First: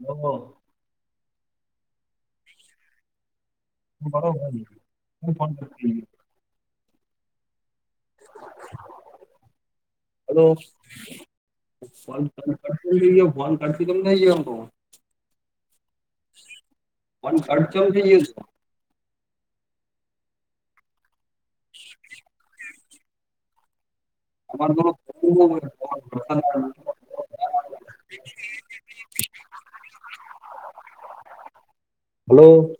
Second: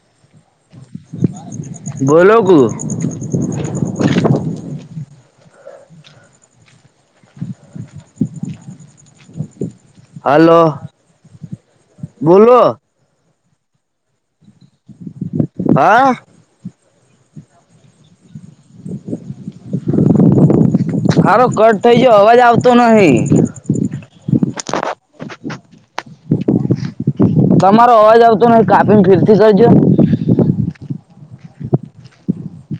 હ [inaudible] બોલો ગુ. બરોબર હ ફોન [inaudible] કર હલો [inaudible] ફોન કર બોલો તને થઈ જ એમ તો હા. ફોન કટ ચમ થઈ જ્યો હારો કટ થઇ જયો અવાજ આવતો નહિ. [unintelligible] [inaudible] તમારો અવાજ આવતો ન કાપીને ફીરથી કરજો. હલો.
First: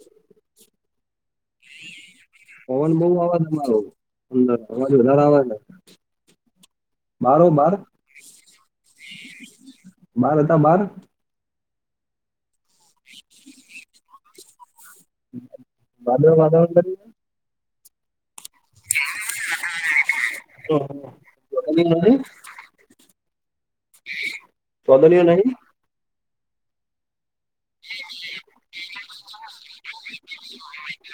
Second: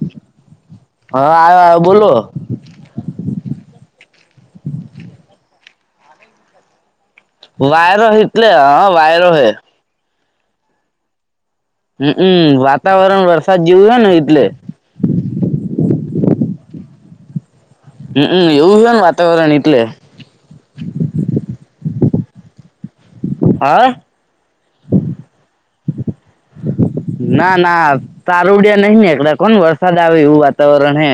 હા આયો આયો બોલો. પવન બહુ આવે તમારું અંદરજ વધારે આવે ને. વાયરો હે એટલે હ હ વાયરો હે. બાર હતા બાર. હ હમ વાતાવરણ વરસાદ જેવું હોય ને એટલે. વાદળો [unintelligible] હઅ એવું હે ને વાતાવરણ એટલે. [unintelligible] [inaudible] હા. ચોદલીઓ નહીં ના ના તારુડિયા નહી નેકળ્યા કોન વરસાદ આવે એવું વાતાવરણ હે.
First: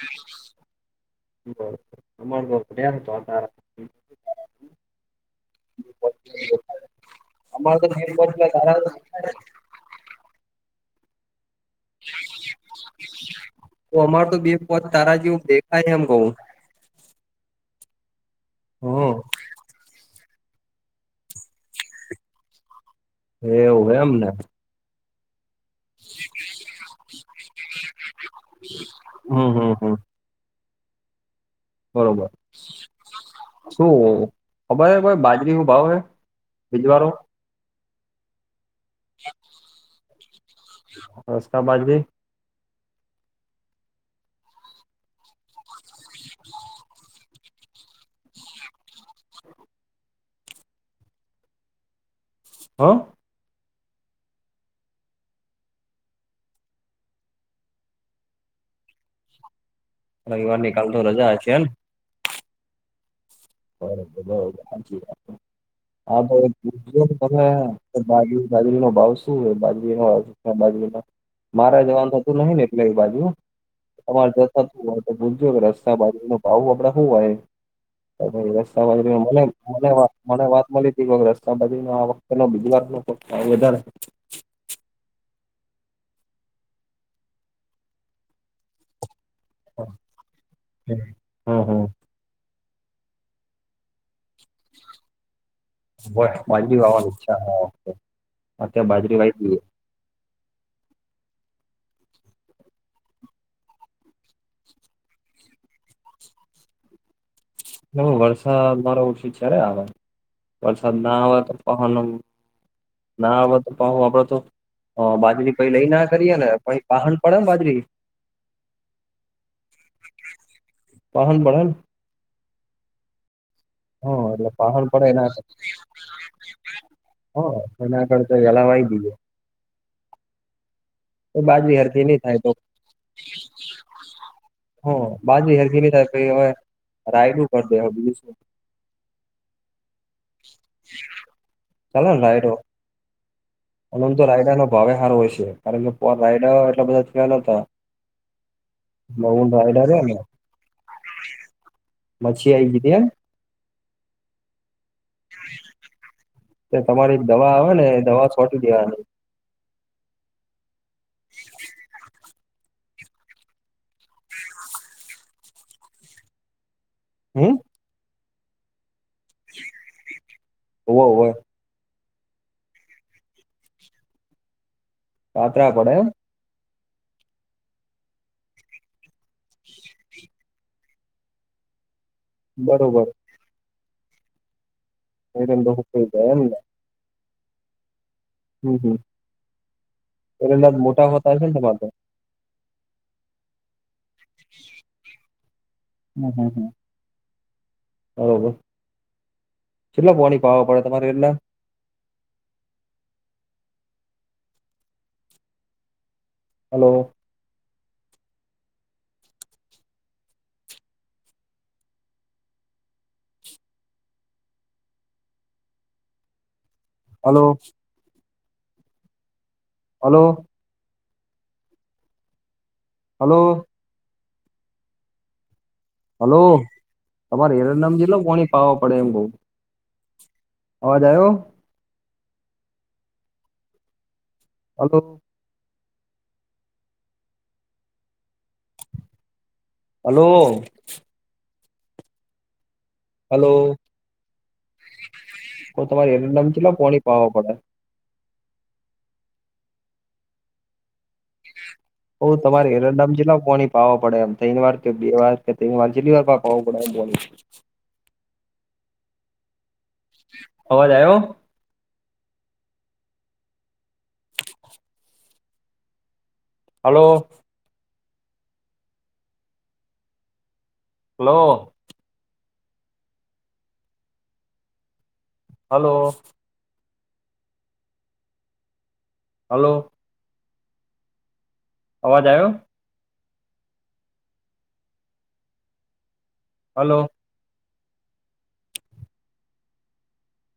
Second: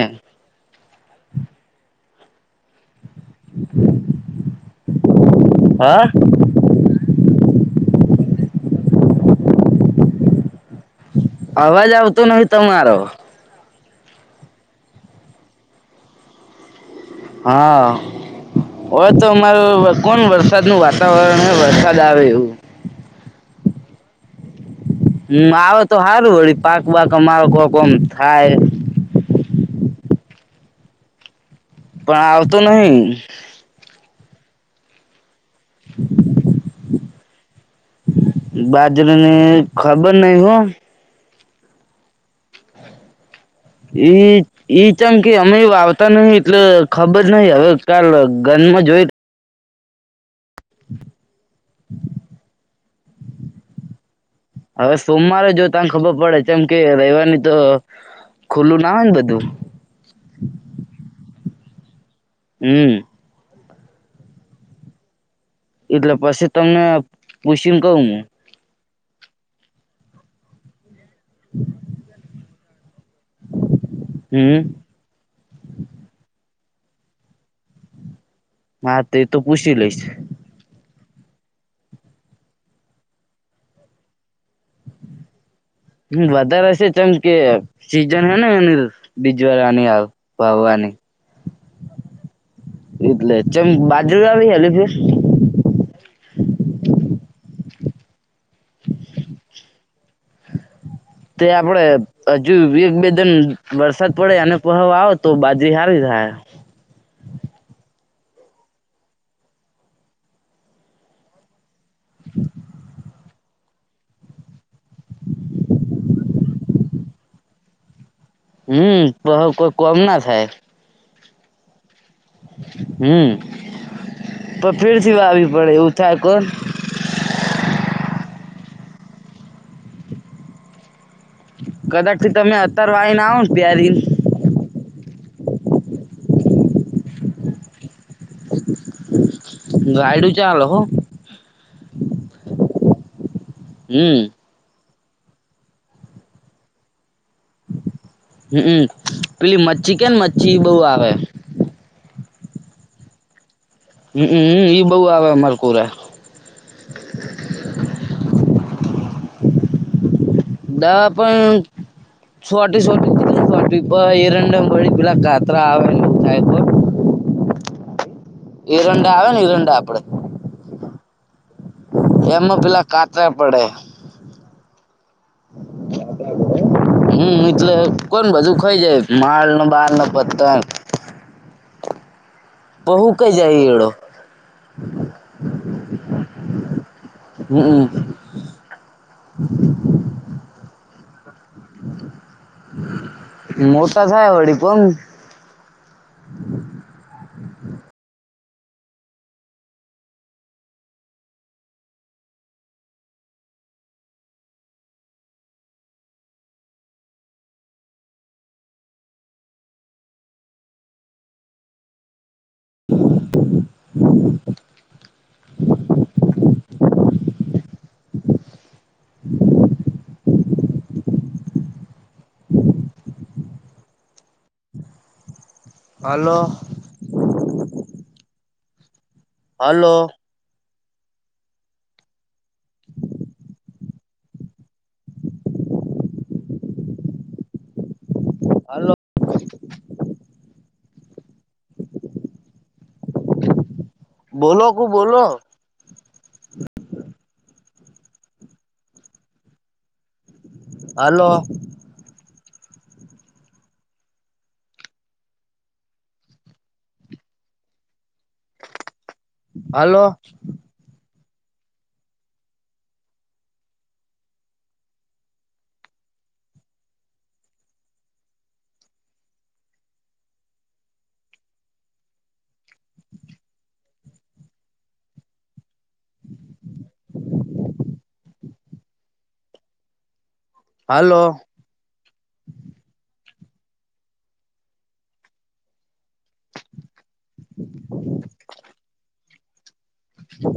[inaudible] [unintelligible] હા? અમારે તો [unintelligible] અવાજ આવતો નહિ તમારો. તો અમાર તો બે પોચ તારા જેવું દેખાય એમ કઉ. હા, હોય હમ તો અમારું કોણ વરસાદ નું વાત વરણ વરસાદ આવે એવું. એ એવું એમને? હમ આવે તો સારું વળી પાક વાક અમારો કો કોમ થાય. હમ હમ હમ. પણ બરોબર આવતો નહી. શું ખબર છે કોઈ બાજરી ન ભાવ હે? [unintelligible] બાજરો ને ખબર નઈ હો. [inaudible] [unintelligible] ઈ ચમ કે અમે વાવતા નહ એટલે ખબર જ નહિ હવે. કાલ ગંદમાં જોઈ [inaudible] હા. હવે સોમવારે જો તને ખબર પડે છેમ કે રાઇવારની તો ખુલ્લું ના હોય ને બધું. રવિવાર ની કાલ તો રજા છે ને. હમ. બરોબર બરોબર હાચી વાત એટલે પછી તમને પૂછીને કઉ હું [unintelligible] બાજરી નો ભાવ શું હો બાજરી ન બાજરી ન મારા જવાનુંતું નઈ ને લઈ બાજુ તમારે જું હમ હોય તો ભૂલજો કે રસ્તા બાજુ ન ભાવું આપડે શું હોય રસ્તાજ હા તે તો મને પૂછી મને લઈશ વાત મને વાત મળી રસ્તા બાજ ન આ વખત બીજી વાત ન વધારે. હ વધારે હ છેમ કે સીઝન હેને એની. બીજ વાર આની આવ છે. ભાવની. હમ હમ એટલે ચમ બાજુ [unintelligible] બ બાજરી વાવાછા [inaudible] બાજરી વાઈતી. તે આપડે હજુ એક બે દણ વરસાદ પડે અને પહ આવે તો બાજરી સારી થાય. હ વરસાદ મારો ઓછી જ્યારે આવે વરસાદ ના આવે તો [inaudible] ના આપડ તો પહુ આપડ તો હ બાજરી પઈ લઈ ના કરીએ ને પ પાહડ પડે ને બાજરી. હમ તો કોઈ કોમ ના થાય પાહન પન [inaudible] હમ હા એટલે તો પાહન પડે ફેરથી એના વાવી પડે એવું થાય કોણ હ ચ ના કરડતા જલા વાઈદી છે એ બાજબ હારથી કદાચ નહી થી થાય તો તમે અત્યાર વાઈને આવો ને પ્યારી હા [unintelligible] ગાયડું ચાલ હો. ચલો [unintelligible] અ હમ તો રાાયડા નો ભાવે સારો હોય છે કારણ કે રાાયડા એટલા બધા થિયા નથી. હમ પેલી રાયડા મચ્છી રહ્યા કેને ને મચ્છી બહ આવે. માછી આઈગી તી એમ? હમમમ ઈ બઉુ આવે માર કોરે. એ તમારી દવા આવે ને દવા છોંટી દેવાની દાવા પણ છોટી સોટી એરંડમ વડી પેલા કાતરા આવે જાય તો [inaudible] હરંડા આવે ને એરંડા આપડે હોવે હોવે એમાં પેલા કાતરા પડે [inaudible] હમ મટલે કોન બાજુખાય છે માળ નાને બળ ના પતંગ એમ બરોબર બહુ કઈ જાય એડો એરેો હુપુંઈધ એને હમમ હમ હમ એના મોટા હોતા છે ને વા તો મોટા થાય વળી પણ હમ હમ હમ બરોબર છેટલા પાણી પાવા પડે તમારે એટલા હલો હ હ હલો હલો હલો હલો તમારે હેર નામ જેટલો કોની પાાવવા પડે એમ બઉ હાલો અવાજ આવ્યો [inaudible] હલો હાલો હલો હલો બોલો ક બોલો હ તમારે એડમચલો કોણી પાાવો પડે હાલો હ તમારે હરડડાામ જેટલા કોની પાવા પડે એમ ત વાર કે બે વાર કે વાર છેટલી વાર હ બ બોલ હાલો અવાજ આવ્યો hello hello hello hello hello અવાજ આવ્યો હલો હમ